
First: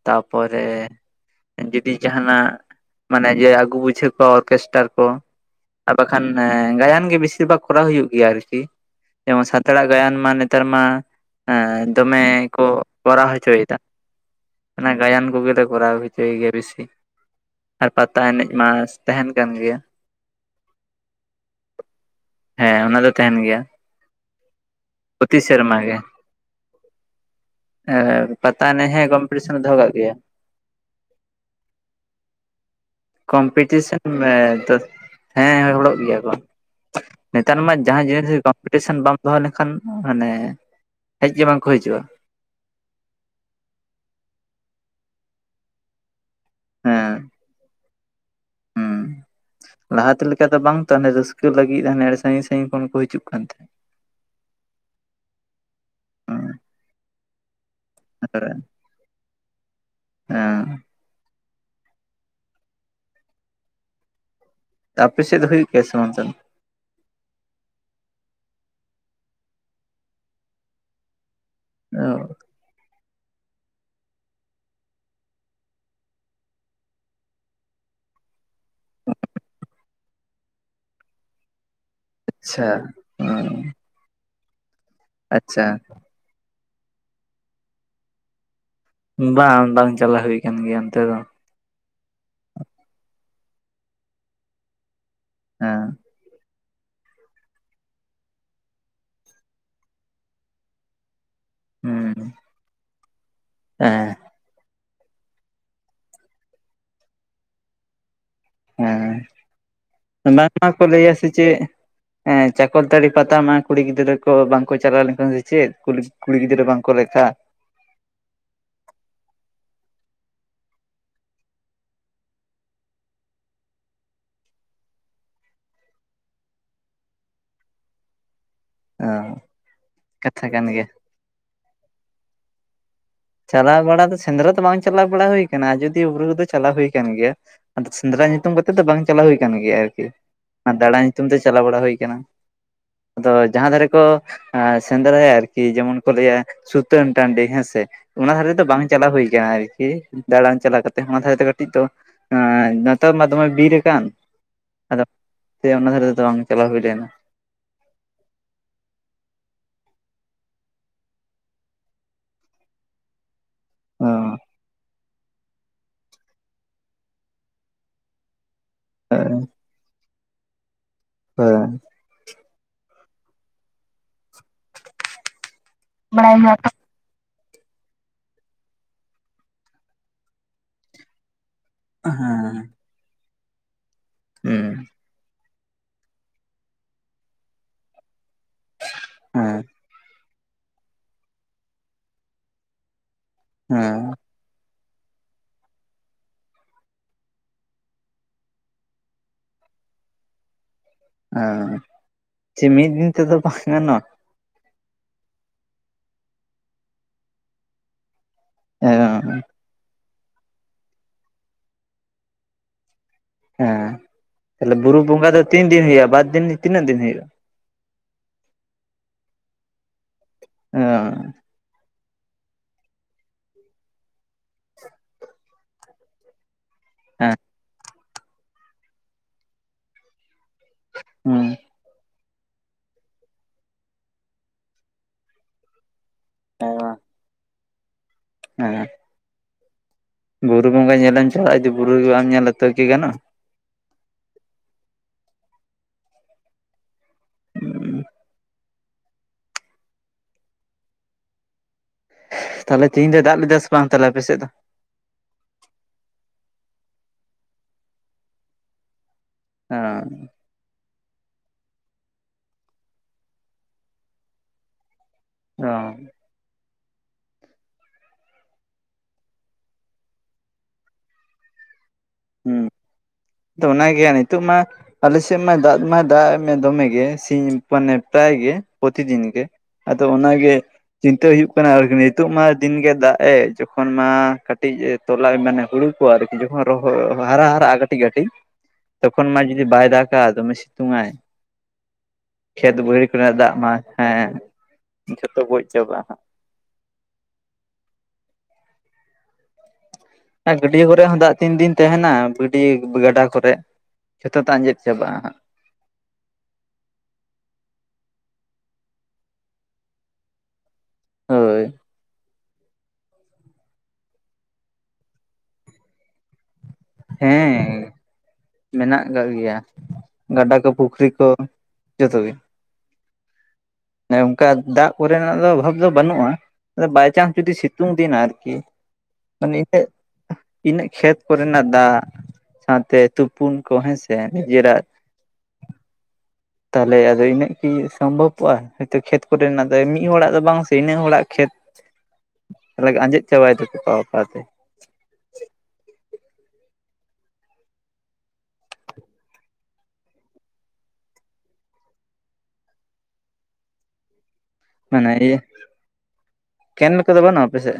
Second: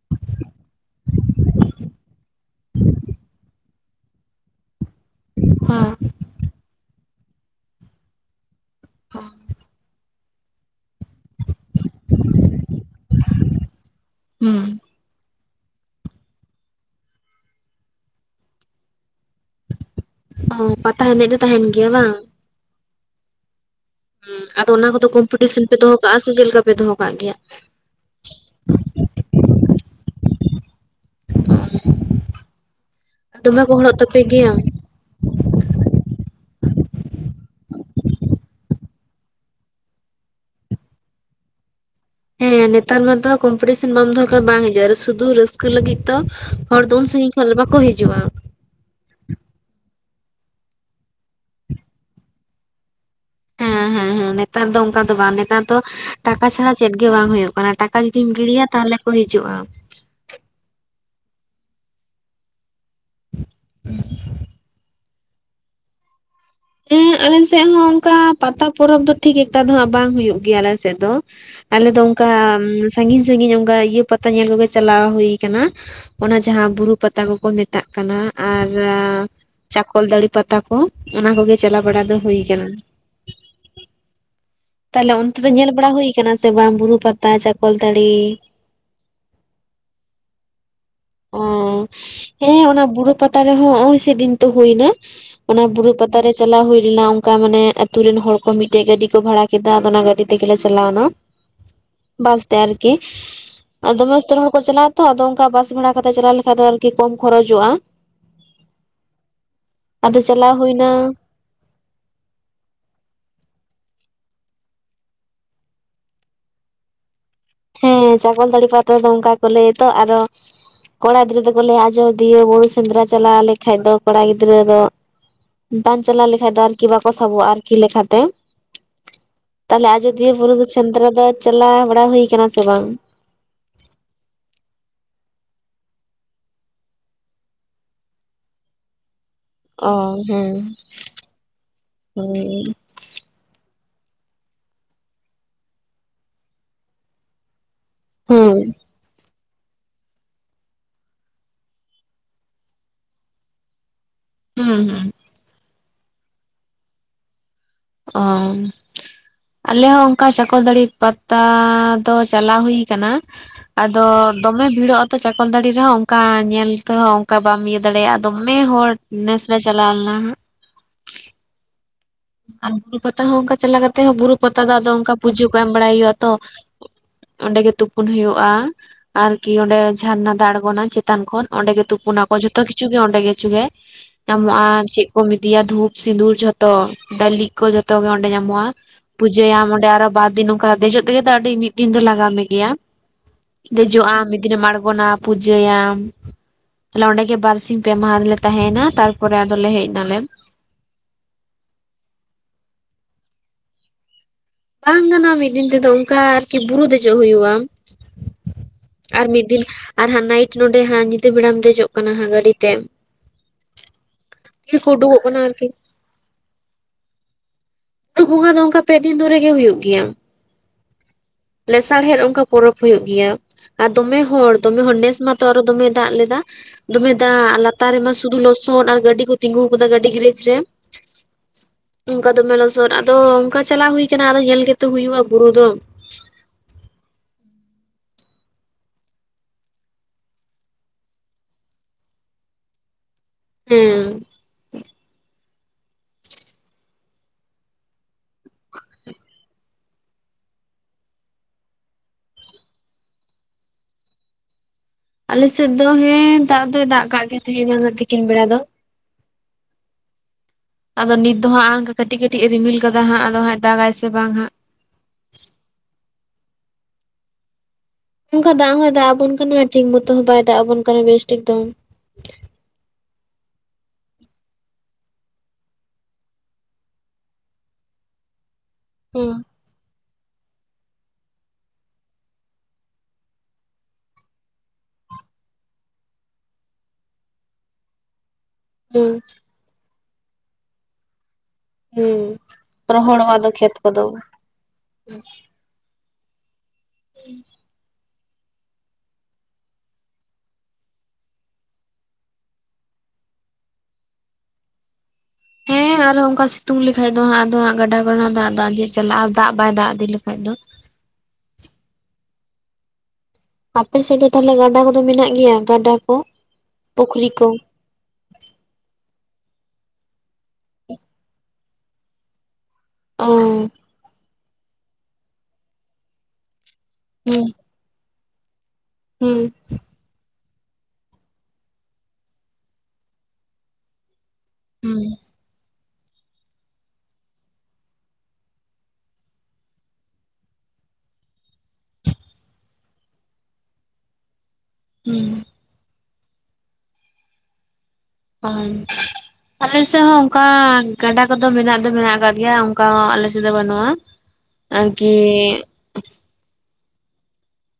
ᱛᱟᱯᱚᱨᱮ ᱡᱩᱫᱤ ᱡᱟᱦᱟᱱᱟᱜ ᱢᱟᱱᱮ ᱡᱮ ᱟᱹᱜᱩ ᱵᱩᱡᱷᱟᱹᱣ ᱚᱨᱠᱮᱥᱴᱟᱨ ᱠᱚ, ᱟᱨ ᱵᱟᱠᱷᱟᱱ ᱜᱟᱭᱟᱱ ᱜᱮ ᱵᱮᱥᱤᱨ ᱵᱷᱟᱜᱽ ᱠᱚᱨᱟᱣ ᱦᱩᱭᱩᱜ ᱜᱮᱭᱟ ᱟᱨᱠᱤ᱾ ᱡᱮᱢᱚᱱ ᱥᱟᱱᱛᱟᱲᱟᱜ ᱜᱟᱭᱟᱱ ᱢᱟ ᱱᱮᱛᱟᱨ ᱢᱟ ᱫᱚᱢᱮ ᱠᱚ ᱪᱚᱭ ᱫᱟ ᱚᱱᱟ ᱜᱟᱭᱟᱱ ᱠᱚᱜᱮᱞᱮ ᱠᱚᱨᱟᱣ ᱪᱟᱹᱭ ᱜᱮᱭᱟ ᱵᱮᱥᱤ ᱟᱨ ᱯᱟᱛᱟ ᱮᱱᱮᱡ ᱢᱟ ᱛᱟᱦᱮᱱ ᱠᱟᱱ ᱜᱮᱭᱟ᱾ ᱯᱟᱛᱟ ᱮᱱᱮᱡ ᱫᱚ ᱛᱟᱦᱮᱱ ᱜᱮᱭᱟ ᱵᱟᱝ, ᱦᱮᱸ ᱚᱱᱟ ᱫᱚ ᱛᱟᱦᱮᱱ ᱜᱮᱭᱟ ᱟᱫᱚ ᱚᱱᱟ ᱠᱚᱫᱚ ᱛᱚ ᱯᱨᱚᱛᱤ ᱠᱚᱢᱯᱤᱴᱮᱥᱚᱱ ᱯᱮ ᱥᱮᱨᱢᱟ ᱫᱚᱦᱚ ᱜᱮ ᱠᱟᱜᱼᱟ ᱥᱮ ᱪᱮᱫ ᱞᱮᱠᱟ ᱯᱮ ᱫᱚᱦᱚ ᱠᱟᱜᱼᱟ? ᱯᱤᱴᱤᱥᱮᱱ ᱮ ᱫᱚᱦᱚ ᱠᱟᱜ ᱜᱮᱭᱟ᱾ ᱫᱚᱢᱮ ᱠᱚ ᱦᱚᱲᱚᱜ ᱠᱚᱢᱯᱤᱴᱤᱥᱮᱱ ᱛᱟᱯᱮ ᱢᱮᱸ ᱜᱮᱭᱟ? ᱛᱮ ᱦᱮᱸ ᱦᱚᱲᱚᱜ ᱜᱮᱭᱟ ᱠᱚ᱾ ᱱᱮᱛᱟᱨ ᱢᱟ ᱡᱟᱦᱟᱸ ᱡᱤᱱᱤᱥ ᱜᱮ ᱠᱚᱢᱯᱤᱴᱤᱥᱮᱱ ᱵᱟᱢ ᱫᱚᱦᱚ ᱞᱮᱱᱠᱷᱟᱱ ᱢᱟᱱᱮ ᱦᱮᱡ ᱜᱮ ᱵᱟᱝ ᱠᱚ ᱦᱤᱡᱩᱜᱼᱟ᱾ ᱦᱮᱸ ᱱᱮᱛᱟᱨ ᱢᱟᱛᱚ ᱠᱚᱢᱯᱤᱴᱤᱥᱚᱱ ᱵᱟᱢ ᱫᱚᱦᱚ ᱠᱟᱱ ᱵᱟᱝ ᱦᱤᱡᱩᱜᱼᱟ, ᱥᱩᱫᱷᱩ ᱨᱟᱹᱥᱠᱟᱹ ᱞᱟᱹᱜᱤᱫ ᱛᱚ ᱦᱚᱲ ᱫᱚ ᱩᱱ ᱦᱮᱸ ᱥᱟᱺᱜᱤᱧ ᱠᱷᱚᱱ ᱫᱚ ᱵᱟᱠᱚ ᱦᱤᱡᱩᱜᱼᱟ᱾ ᱦᱩᱸ, ᱞᱟᱦᱟ ᱛᱮ ᱞᱮᱠᱟ ᱫᱚ ᱵᱟᱝ ᱛᱚ ᱦᱟᱱᱮ ᱨᱟᱹᱥᱠᱟᱹ ᱞᱟᱹᱜᱤᱫ ᱦᱟᱱᱮ ᱟᱹᱰᱤ ᱥᱟᱹᱜᱤᱧ ᱥᱟᱹᱜᱤᱧ ᱠᱷᱚᱱ ᱠᱚ ᱦᱤᱡᱩᱜ ᱠᱟᱱ ᱛᱟᱦᱮᱸᱫ᱾ ᱦᱮᱸ ᱦᱮᱸ ᱦᱮᱸ ᱱᱮᱛᱟᱨ ᱫᱚ ᱚᱱᱠᱟ ᱫᱚ ᱵᱟᱝ ᱱᱮᱛᱟᱨ ᱫᱚ ᱴᱟᱠᱟ ᱪᱷᱟᱲᱟ ᱪᱮᱫ ᱜᱮ ᱵᱟᱝ ᱦᱳᱭᱳᱜ ᱠᱟᱱᱟ᱾ ᱴᱟᱠᱟ ᱡᱩᱫᱤᱢ ᱜᱤᱲᱤᱭᱟ ᱛᱟᱦᱞᱮ ᱠᱚ ᱦᱤᱡᱩᱜᱼᱟ᱾ ᱚᱸ᱾ [inaudible] ᱛᱟᱯᱮ ᱥᱮᱫ ᱫᱚ ᱦᱩᱭᱩᱜ ᱜᱮᱭᱟ ᱥᱮ ᱵᱟᱝ ᱛᱟᱦᱞᱮ? ᱦᱮᱸ ᱟᱞᱮ ᱥᱮᱫ ᱦᱚᱸ ᱚᱱᱠᱟ ᱯᱟᱛᱟ ᱯᱚᱨᱚᱵᱽ ᱫᱚ ᱴᱷᱤᱠ ᱮᱠᱴᱟ ᱫᱚ ᱦᱟᱸᱜ ᱵᱟᱝ ᱦᱩᱭᱩᱜ ᱜᱮᱭᱟ ᱟᱞᱮ ᱥᱮᱫ ᱫᱚ᱾ ᱟᱞᱮ ᱫᱚ ᱚ ᱚᱱᱠᱟ ᱥᱟᱹᱜᱤᱧ ᱥᱟᱹᱜᱤᱧ ᱚᱱᱠᱟ ᱤᱭᱟᱹ ᱯᱟᱛᱟ ᱧᱮᱞ ᱠᱚᱜᱮ ᱪᱟᱞᱟᱣ ᱦᱩᱭ ᱟᱠᱟᱱᱟ᱾ ᱚᱱᱟ ᱡᱟᱦᱟᱸ ᱵᱩᱨᱩ ᱯᱟᱛᱟ ᱠᱚᱠᱚ ᱢᱮᱛᱟᱜ ᱠᱟᱱᱟ ᱟᱨ ᱪᱟᱠᱚᱞᱫᱟᱲᱤ ᱯᱟᱛᱟ ᱠᱚ ᱚᱱᱟ ᱠᱚ ᱜᱮ ᱪᱟᱞᱟᱣ ᱵᱟᱲᱟ ᱫᱚ ᱦᱩᱭ ᱠᱟᱱᱟ᱾ ᱟᱪᱪᱷᱟ ᱦᱩᱸ ᱛᱟᱦᱞᱮ ᱚᱱᱛᱮ ᱫᱚ ᱟᱪᱪᱷᱟ ᱧᱮᱞ ᱵᱟᱲᱟ ᱦᱩᱭ ᱟᱠᱟᱱᱟ ᱥᱮ ᱵᱟᱝ ᱵᱩᱨᱩ ᱯᱟᱛᱟ ᱪᱟᱠᱚᱞ ᱛᱟᱹᱲᱤ? ᱵᱟᱝ ᱵᱟᱝ ᱪᱟᱞᱟᱣ ᱦᱩᱭ ᱠᱟᱱ ᱜᱮᱭᱟ ᱚᱱᱛᱮ ᱫᱚ᱾ ᱚ ᱦᱮᱸ ᱚᱱᱟ ᱵᱩᱨᱩ ᱯᱟᱛᱟ ᱨᱮᱦᱚᱸ ᱦᱚᱸᱜᱼᱚᱭ ᱥᱮᱫᱤᱱ ᱛᱚ ᱦᱩᱭᱱᱟ᱾ ᱚᱱᱟ ᱦᱮᱸ ᱵᱩᱨᱩ ᱯᱟᱛᱟ ᱨᱮ ᱪᱟᱞᱟᱣ ᱦᱩᱭ ᱞᱮᱱᱟ ᱚᱱᱠᱟ ᱢᱟᱱᱮ ᱟᱹᱛᱩ ᱨᱮᱱ ᱦᱚᱲ ᱠᱚ ᱢᱤᱫᱴᱮᱡ ᱜᱟᱹᱰᱤ ᱠᱚ ᱵᱷᱟᱲᱟ ᱠᱮᱫᱟ ᱟᱫᱚ ᱚᱱᱟ ᱜᱟᱹᱰᱤ ᱛᱮᱜᱮ ᱞᱮ ᱪᱟᱞᱟᱣ ᱮᱱᱟ᱾ ᱦᱩᱸ ᱵᱟᱥᱛᱮ ᱟᱨᱠᱤ, ᱟ ᱦᱮᱸ ᱫᱚᱢᱮ ᱩᱥᱛᱟᱹᱨ ᱦᱚᱲ ᱠᱚ ᱪᱟᱞᱟᱜᱼᱟ ᱛᱚ ᱟᱫᱚ ᱚᱱᱠᱟ ᱵᱟᱥ ᱵᱷᱟᱲᱟ ᱠᱟᱛᱮ ᱪᱟᱞᱟᱣ ᱞᱮᱠᱷᱟᱡ ᱫᱚ ᱟᱨᱠᱤ ᱠᱚᱢ ᱠᱷᱚᱨᱚᱪᱚᱜᱼᱟ᱾ ᱦᱮᱸ, ᱟᱫᱚ ᱵᱟᱝ ᱪᱟᱞᱟᱣ ᱢᱟ ᱠᱚ ᱦᱩᱭᱱᱟ ᱞᱟᱹᱭᱟ ᱥᱮ ᱪᱮᱫ? ᱮᱸ ᱪᱟᱠᱚᱞᱛᱟᱲᱤ ᱯᱟᱛᱟ ᱢᱟ ᱠᱩᱲᱤ ᱜᱤᱫᱽᱨᱟᱹ ᱠᱚ ᱵᱟᱝ ᱠᱚ ᱪᱟᱞᱟᱣ ᱞᱮᱱᱠᱷᱟᱱ ᱥᱮ ᱪᱮᱫ ᱠᱩᱞᱤ ᱠᱩᱲᱤ ᱜᱤᱫᱽᱨᱟᱹ ᱵᱟᱝᱠᱚ ᱞᱮᱠᱷᱟᱜ-ᱟ᱾ ᱦᱮᱸ ᱪᱟᱠᱚᱞᱛᱟᱲᱤ ᱯᱟᱛᱟ ᱫᱚ ᱚᱱᱠᱟ ᱠᱚ ᱞᱟᱹᱭᱟ ᱛᱚ ᱟᱨᱚ ᱠᱚᱲᱟ ᱜᱤᱫᱽᱨᱟᱹ ᱫᱚᱠᱚ ᱞᱟᱹᱭᱟ ᱟᱡᱚᱫᱤᱭᱟᱹ ᱵᱩᱨᱩ ᱥᱮᱸᱫᱽᱨᱟ ᱪᱟᱞᱟᱣ ᱞᱮᱠᱷᱟᱡ ᱫᱚ ᱠᱚᱲᱟ ᱜᱤᱫᱽᱨᱟᱹ ᱫᱚ ᱵᱟᱝ ᱪᱟᱞᱟᱣ ᱞᱮᱠᱷᱟᱡ ᱫᱚ ᱟᱨᱠᱤ ᱵᱟᱠᱚ ᱥᱟᱵᱚᱜᱼᱟ ᱟᱨᱠᱤ ᱞᱮᱠᱷᱟ ᱛᱮ᱾ ᱛᱟᱞᱦᱮ ᱟᱡᱚᱫᱤᱭᱟᱹ ᱠᱟᱛᱷᱟ ᱵᱩᱨᱩ ᱫᱚ ᱠᱟᱱ ᱜᱮᱭᱟ ᱥᱮᱸᱫᱽᱨᱟ ᱫᱚ ᱪᱟᱞᱟᱣ ᱵᱟᱲᱟ ᱦᱩᱭ ᱠᱟᱱᱟ ᱥᱮ ᱵᱟᱝ? ᱪᱟᱞᱟᱣ ᱵᱟᱲᱟ ᱫᱚ ᱥᱮᱸᱫᱽᱨᱟ ᱫᱚ ᱵᱟᱝ ᱪᱟᱞᱟᱣ ᱵᱟᱲᱟ ᱦᱩᱭ ᱟᱠᱟᱱᱟ, ᱟᱡᱚᱫᱤᱭᱟᱹ ᱵᱩᱨᱩ ᱨᱮᱫᱚ ᱪᱟᱞᱟᱣ ᱦᱩᱭ ᱠᱟᱱ ᱜᱮᱭᱟ᱾ ᱟᱫᱚ ᱥᱮᱸᱫᱽᱨᱟ ᱧᱩᱛᱩᱢ ᱠᱟᱛᱮᱫ ᱫᱚ ᱵᱟᱝ ᱪᱟᱞᱟᱣ ᱦᱩᱭ ᱟᱠᱟᱱ ᱜᱮᱭᱟ ᱚ ᱟᱨᱠᱤ, ᱦᱮᱸ ᱚᱱᱟ ᱫᱟᱬᱟ ᱧᱩᱛᱩᱢ ᱛᱮ ᱪᱟᱞᱟᱣ ᱵᱟᱲᱟ ᱦᱩᱭ ᱠᱟᱱᱟ᱾ ᱦᱮᱸ ᱟᱫᱚ ᱡᱟᱦᱟᱸ ᱫᱷᱟᱨᱮ ᱠᱚ ᱮᱸ ᱥᱮᱸᱫᱽᱨᱟᱭ ᱟᱨᱠᱤ ᱡᱮᱢᱚᱱ ᱠᱚ ᱞᱟᱹᱭᱟ ᱥᱩᱛᱟᱹᱱ ᱴᱟᱺᱰᱤ ᱦᱮᱸ ᱥᱮ, ᱚᱱᱟ ᱫᱷᱟᱨᱮ ᱫᱚ ᱵᱟᱝ ᱪᱟᱞᱟᱣ ᱦᱩᱭ ᱡᱟᱦᱟᱸ ᱟᱨᱠᱤ ᱫᱟᱲᱟᱱ ᱪᱟᱞᱟᱣ ᱠᱟᱛᱮ ᱚᱱᱟ ᱫᱷᱟᱨᱮ ᱫᱮ ᱠᱟᱹᱴᱤᱡ ᱫᱚ ᱮᱸ ᱱᱮᱛᱟᱨ ᱢᱟ ᱫᱚᱢᱮ ᱵᱤᱨ ᱟᱠᱟᱱ᱾ ᱦᱩᱸ ᱦᱩᱸ᱾ ᱛᱮ ᱚᱱᱟ ᱫᱷᱟᱨᱮ ᱨᱮᱫᱚ ᱵᱟᱝ ᱪᱟᱞᱟᱣ ᱦᱩᱭ ᱞᱮᱱᱟ᱾ ᱚ᱾ ᱟᱞᱮ ᱦᱚᱸ ᱚᱱᱠᱟ ᱪᱟᱠᱚᱞᱛᱟᱲᱤ ᱯᱟᱛᱟ ᱫᱚ ᱪᱟᱞᱟᱣ ᱦᱩᱭ ᱟᱠᱟᱱᱟ᱾ ᱟᱫᱚ ᱚ ᱫᱚᱢᱮ ᱵᱷᱤᱲᱚᱜᱼᱟ ᱛᱚ ᱪᱟᱠᱚᱞᱛᱟᱲᱤ ᱨᱮᱦᱚᱸ ᱚᱱᱠᱟ ᱧᱮᱞ ᱛᱮᱦᱚᱸ ᱚᱱᱠᱟ ᱵᱟᱢ ᱤᱭᱟᱹ ᱫᱟᱲᱮᱭᱟᱜᱼᱟ ᱫᱚᱢᱮ ᱦᱚᱲ ᱱᱮᱥ ᱱᱮᱥ ᱪᱟᱞᱟᱣ ᱞᱮᱱᱟ ᱦᱟᱜ᱾ ᱦᱳᱭ᱾ ᱟᱨ ᱵᱩᱨᱩ ᱯᱟᱛᱟ ᱦᱚᱸ ᱚᱱᱠᱟ ᱪᱟᱞᱟᱣ ᱠᱟᱛᱮ ᱦᱚᱸ ᱵᱩᱨᱩ ᱯᱟᱛᱟ ᱫᱚ ᱟᱫᱚ ᱚᱱᱠᱟ ᱯᱩᱡᱟᱹ ᱠᱚ ᱮᱢ ᱵᱟᱲᱟᱭ ᱦᱩᱭᱩᱜᱼᱟ ᱛᱚ᱾ ᱚᱸᱰᱮ ᱜᱮ ᱛᱩᱯᱩᱱ ᱦᱩᱭᱩᱜᱼᱟ᱾ ᱟᱨᱠᱤ ᱚᱸᱰᱮ ᱡᱷᱟᱨᱱᱟ ᱫᱟᱜ ᱟᱬᱜᱚᱱᱟ ᱪᱮᱛᱟᱱ ᱠᱷᱚᱱ ᱚᱸᱰᱮ ᱜᱮ ᱛᱚ ᱛᱩᱯᱩᱱᱟ ᱦᱮᱸ ᱠᱚ ᱡᱚᱛᱚ ᱠᱤᱪᱷᱩ ᱜᱮ ᱚᱸᱰᱮ ᱜᱮᱪᱷᱩ ᱜᱮ ᱧᱟᱢᱚᱜᱼᱟ ᱦᱮᱸ ᱪᱮᱫ ᱠᱚᱢ ᱤᱫᱤᱭᱟ ᱫᱷᱩᱯ ᱥᱤᱸᱫᱩᱨ ᱡᱷᱚᱛᱚ ᱰᱟᱹᱞᱤᱡ ᱠᱚ ᱡᱷᱚ ᱛᱚ ᱜᱮ ᱚᱸᱰᱮ ᱧᱟᱢᱚᱜᱼᱟ᱾ ᱦᱮᱸ ᱯᱩᱡᱟᱹᱭᱟᱢ ᱚᱸᱰᱮ ᱟᱨᱚ ᱵᱟᱨ ᱫᱤᱱ ᱠᱟ ᱫᱮᱡᱚᱜ ᱛᱮᱜᱮ ᱛᱚ ᱟᱹᱰᱤ ᱢᱤᱫ ᱫᱤᱱ ᱫᱚ ᱞᱟᱜᱟᱣ ᱢᱮᱜᱮᱭᱟ᱾ ᱦᱮᱸ ᱫᱮᱡᱚᱜᱼᱟᱢ ᱫᱤᱱᱟ ᱟᱲᱜᱚᱱᱟ ᱯᱩᱡᱭᱟᱟᱢ ᱛᱟᱦᱠᱮ ᱚᱸᱰᱮ ᱜᱮ ᱵᱟᱨᱥᱤᱧ ᱯᱮ ᱢᱟᱦᱟ ᱨᱮᱞᱮ ᱛᱟᱦᱮᱸᱭᱮᱱᱟ ᱛᱟᱨᱯᱚᱨᱮ ᱟᱫᱚᱞᱮ ᱦᱮᱡ ᱱᱟᱞᱮ᱾ ᱦᱮ ᱪᱮ ᱢᱤᱫ ᱫᱤᱱ ᱛᱮᱫᱚ ᱵᱟᱝ ᱜᱟᱱᱚᱜᱼᱟ᱾ ᱵᱟᱝ ᱜᱟᱱᱚᱜᱼᱟ ᱢᱤᱫ ᱫᱤᱱ ᱛᱮᱫᱚ ᱚᱱᱠᱟ ᱟᱨᱠᱤ ᱵᱩᱨᱩ ᱫᱮᱡᱚᱜ ᱦᱩᱭᱩᱜᱼᱟ᱾ ᱟᱨ ᱢᱤᱫ ᱫᱤᱱ ᱟᱨ ᱦᱟᱸᱜ ᱱᱟᱭᱤᱴ ᱱᱚᱰᱮ ᱦᱟᱸᱜ ᱧᱤᱫᱟᱹ ᱵᱮᱲᱟᱢ ᱫᱮᱡᱚᱜ ᱠᱟᱱᱟ ᱦᱟᱸᱜ ᱜᱟᱹᱰᱤ ᱛᱮ᱾ ᱦᱮᱸ ᱛᱟᱦᱚᱞᱮ ᱛᱤᱨᱮᱠᱚ ᱵᱩᱨᱩ ᱩᱰᱩᱠᱚᱜ ᱵᱚᱸᱜᱟ ᱫᱚ ᱠᱟᱱᱟ ᱛᱤᱱ ᱟᱨᱠᱤ ᱫᱤᱱ ᱦᱩᱭᱩᱜᱼᱟ ᱵᱟᱨ ᱫᱤᱱ ᱛᱤᱱᱟᱹᱜ ᱫᱤᱱ ᱦᱩᱭᱩᱜᱼᱟ? ᱵᱩᱨᱩ ᱵᱚᱸᱜᱟ ᱫᱚ ᱚᱱᱠᱟ ᱯᱮ ᱫᱤᱱ ᱫᱷᱚᱨᱮ ᱜᱮ ᱦᱩᱭᱩᱜ ᱜᱮᱭᱟ᱾ [unintelligible] ᱞᱮᱥᱟᱲᱦᱮᱫ ᱚᱱᱠᱟ ᱯᱚᱨᱚᱵᱽ ᱦᱩᱭᱩᱜ ᱜᱮᱭᱟ᱾ ᱟᱨ ᱫᱚᱢᱮ ᱦᱚᱲ ᱫᱚᱢᱮ ᱦᱚᱲ ᱱᱮᱥ ᱢᱟᱛᱚ ᱟᱨᱚ ᱫᱚᱢᱮᱭ ᱫᱟᱜ ᱞᱮᱫᱟ᱾ ᱫᱚᱢᱮ ᱫᱟᱜ ᱦᱮᱸ ᱟᱨ ᱞᱟᱛᱟᱨ ᱨᱮᱢᱟ ᱥᱩᱫᱩ ᱞᱚᱥᱚᱫ ᱟᱨ ᱜᱟᱹᱰᱤ ᱠᱚ ᱛᱤᱸᱜᱩ ᱟᱠᱟᱫᱟ ᱜᱟᱹᱰᱤ ᱜᱮᱨᱮᱡ ᱨᱮ᱾ ᱦᱩᱸ᱾ ᱚᱱᱠᱟ ᱫᱚᱢᱮ ᱞᱚᱥᱚᱫ ᱟᱫᱚ ᱚᱱᱠᱟ ᱪᱟᱞᱟ ᱦᱩᱭ ᱟᱠᱟᱱᱟ ᱟᱫᱚ ᱧᱮᱞ ᱜᱮᱛᱮ ᱦᱩᱭᱩᱜᱼᱟ ᱵᱩᱨᱩ ᱫᱚ᱾ [unintelligible] ᱦᱮᱸ᱾ ᱵᱩᱨᱩ ᱵᱚᱸᱜᱟ ᱧᱮᱞᱮᱢ ᱪᱟᱞᱟᱜᱼᱟ ᱡᱚᱫᱤ ᱵᱩᱨᱩ ᱜᱮ ᱵᱟᱢ ᱧᱮᱞᱟ ᱛᱚ ᱠᱤ ᱜᱟᱱᱚᱜᱼᱟ᱾ ᱦᱩᱸ᱾ [unintelligible] ᱛᱟᱦᱚᱞᱮ ᱛᱮᱦᱤᱧ ᱫᱚᱭ ᱫᱟᱜ ᱞᱮᱫᱟ ᱥᱮ ᱵᱟᱝ ᱛᱟᱞᱮ ᱟᱯᱮ ᱥᱮᱫ ᱫᱚ? ᱟᱞᱮ ᱥᱮᱫ ᱦᱮᱸ ᱫᱟᱜ ᱫᱚᱭ ᱫᱟᱜ ᱠᱟᱜ ᱜᱮᱭᱟ ᱛᱤᱠᱤᱱ ᱵᱮᱲᱟ ᱫᱚ᱾ ᱦᱟᱸ᱾ ᱟᱫᱚ ᱱᱤᱛ ᱫᱚ ᱦᱟᱸᱜ ᱠᱟᱹᱴᱤᱡ ᱠᱟᱹᱴᱤᱡ ᱮ ᱨᱤᱢᱤᱞ ᱠᱟᱫᱟ ᱦᱟᱸᱜ ᱟᱫᱚ ᱦᱟᱜ ᱫᱟᱜᱟᱭ ᱥᱮ ᱵᱟᱝ ᱦᱟᱸᱜ᱾ ᱚᱻ ᱚᱱᱠᱟ ᱫᱟᱜ ᱦᱚᱸᱭ ᱫᱟᱜ ᱟᱵᱚᱱ ᱠᱟᱱᱟ ᱟᱨ ᱴᱷᱤᱠ ᱢᱚᱛᱚ ᱦᱚᱸ ᱵᱟᱭ ᱫᱟᱜ ᱟᱵᱚᱱ ᱠᱟᱱᱟ ᱵᱮᱥ ᱴᱷᱤᱠᱫᱚ᱾ ᱦᱩᱸ᱾ ᱛᱚ ᱚᱱᱟ ᱜᱮ ᱱᱤᱛᱳᱜ ᱢᱟ ᱟᱞᱮ ᱥᱮᱫ ᱢᱟᱭ ᱫᱟᱜ ᱢᱟᱭ ᱫᱟᱜ ᱢᱮ ᱫᱚᱢᱮᱜ ᱜᱮ ᱥᱤᱧ ᱢᱟᱱᱮ ᱯᱨᱟᱭ ᱜᱮ ᱯᱨᱚᱛᱤᱫᱤᱱ ᱦᱮᱸ ᱜᱮ᱾ ᱟᱫᱚ ᱚᱱᱟ ᱜᱮᱼᱼ ᱪᱤᱱᱛᱟᱹ ᱦᱩᱭᱩᱜ ᱠᱟᱱᱟ ᱟᱨᱠᱤ ᱱᱤᱛᱚᱜ ᱢᱟ ᱫᱤᱱᱜᱮ ᱫᱟᱜ ᱮᱜ ᱡᱚᱠᱷᱚᱱ ᱢᱟ ᱠᱟᱹᱴᱤᱡᱼᱼ ᱛᱚᱞᱟ ᱢᱟᱱᱮ ᱦᱩᱲᱩ ᱠᱚ ᱟᱨᱠᱤ ᱡᱚᱠᱷᱚᱱ ᱨᱚᱦᱚᱭ ᱦᱟᱨᱟᱜ ᱦᱟᱨᱟ [unintelligible] ᱦᱮᱸ ᱛᱚᱠᱷᱚᱱ ᱢᱟ ᱡᱩᱫᱤ ᱵᱟᱭ ᱫᱟᱜᱼᱟ ᱫᱚᱢᱮ ᱥᱤᱛᱩᱝ ᱟᱭᱼᱼ ᱦᱮᱸ ᱠᱷᱮᱛ ᱵᱟᱹᱭᱦᱟᱹᱲ ᱨᱚᱦᱚᱲᱚᱜᱼᱟ ᱠᱚᱨᱮᱱᱟᱜ ᱟᱫᱚ ᱫᱟᱜ ᱢᱟ ᱠᱷᱮᱛ ᱠᱚᱫᱚ ᱦᱮᱸ ᱡᱚᱛᱚ ᱜᱚᱡ ᱪᱟᱵᱟᱜᱼᱟ᱾ [unintelligible] ᱜᱟᱹᱰᱭᱟᱹ ᱠᱚᱨᱮ ᱦᱚᱸ ᱫᱟᱜ ᱛᱤᱱ ᱫᱤᱱ ᱛᱟᱦᱮᱱᱟ ᱜᱟᱹᱰᱭᱟᱹ ᱜᱟᱰᱟ ᱠᱚᱨᱮ᱾ ᱡᱚᱛᱚ ᱛᱚ ᱟᱸᱡᱮᱫ ᱪᱟᱵᱟᱜᱼᱟ ᱦᱟᱜ᱾ ᱦᱮᱸ ᱟᱨᱦᱚ ᱚᱱᱠᱟ ᱥᱤᱛᱩᱝ ᱞᱮᱠᱷᱟᱡ ᱫᱚ ᱦᱟᱜ ᱟᱫᱚ ᱦᱟᱜ ᱜᱟᱰᱟ ᱠᱚᱨᱮ ᱫᱟᱜ ᱫᱟᱜ ᱟᱫᱚ ᱟᱸᱡᱮᱫ ᱪᱟᱞᱟᱜᱼᱟ ᱫᱟᱜ ᱵᱟᱭ ᱫᱟᱜ ᱤᱫᱤ ᱞᱮᱠᱷᱷᱟᱡ ᱫᱚ᱾ ᱦᱳᱭ᱾ ᱟᱯᱮᱥᱮᱫ ᱛᱟᱦᱚᱞᱮ ᱜᱟᱰᱟ ᱠᱚᱫᱚ ᱢᱮᱱᱟᱜ ᱜᱮᱭᱟ ᱜᱟᱰᱟ ᱠᱚ? ᱯᱩᱠᱷᱨᱤ ᱠᱚ? ᱦᱮᱸᱻ ᱢᱮᱱᱟᱜ ᱠᱟᱜ ᱜᱮᱭᱟ ᱜᱟᱰᱟ ᱠᱚ ᱯᱩᱠᱷᱨᱤ ᱠᱚ ᱡᱷᱚᱛᱚ ᱜᱮ᱾ [unintelligible] ᱚᱱᱠᱟ ᱫᱟᱜ ᱠᱚᱨᱮᱱᱟᱜ ᱫᱚ ᱚᱵᱷᱟᱵᱽ ᱫᱚ ᱵᱟᱹᱱᱩᱜᱼᱟ᱾ ᱵᱟᱭᱪᱟᱱᱥ ᱦᱮᱸ ᱡᱩᱫᱤ ᱥᱤ ᱥᱤᱛᱩᱝ ᱫᱤᱱ ᱟᱨᱠᱤ ᱦᱮᱸ ᱢᱟᱱᱮ ᱤᱱᱟᱹᱜ ᱤᱱᱟᱹᱜ ᱠᱷᱮᱛ ᱠᱚᱨᱮᱱᱟᱜ ᱫᱟᱜ ᱥᱟᱶᱛᱮ ᱛᱩᱯᱩᱱ ᱠᱚ ᱦᱮᱸᱥᱮ ᱱᱤᱡᱮᱨᱟᱜ ᱦᱩᱸ ᱛᱟᱦᱚᱞᱮ ᱟᱫᱚ ᱤᱱᱟᱹᱜ ᱠᱤ ᱥᱚᱢᱵᱷᱚᱵ᱾ ᱠᱚᱜ-ᱟ ᱱᱚᱛᱮ ᱠᱷᱮᱛ ᱠᱚ ᱨᱮᱱᱟᱜ ᱫᱚ ᱢᱤᱫ ᱦᱚᱲᱟᱜ ᱫᱚ ᱵᱟᱝ ᱥᱮ ᱤᱱᱟᱹᱜ ᱦᱚᱲᱟᱜ ᱠᱷᱮᱛ ᱾ ᱟᱞᱮ ᱜᱮ ᱟᱸᱡᱮᱫ ᱪᱟᱵᱟᱭ [unintelligible] ᱦᱩᱸ ᱾ [unintelligible] ᱟᱞᱮᱥᱮᱫ ᱦᱚᱸ ᱚᱱᱠᱟ ᱜᱟᱰᱟ ᱠᱚ ᱫᱚ ᱢᱮᱱᱟᱜ ᱫᱚ ᱢᱮᱱᱟᱜ ᱟᱠᱟᱫ ᱜᱮᱭᱟ ᱚᱱᱠᱟ ᱦᱚᱸ ᱟᱞᱮᱥᱮᱫ ᱫᱚ ᱵᱟᱹᱱᱩᱜ-ᱟ ᱾ [inaudible] ᱢᱟᱱᱮ ᱤᱭᱟᱹ [inaudible] ᱠᱮᱱᱮᱞ ᱠᱚ ᱫᱚ ᱵᱟᱹᱱᱩᱜ-ᱟ ᱟᱯᱮᱥᱮᱫ?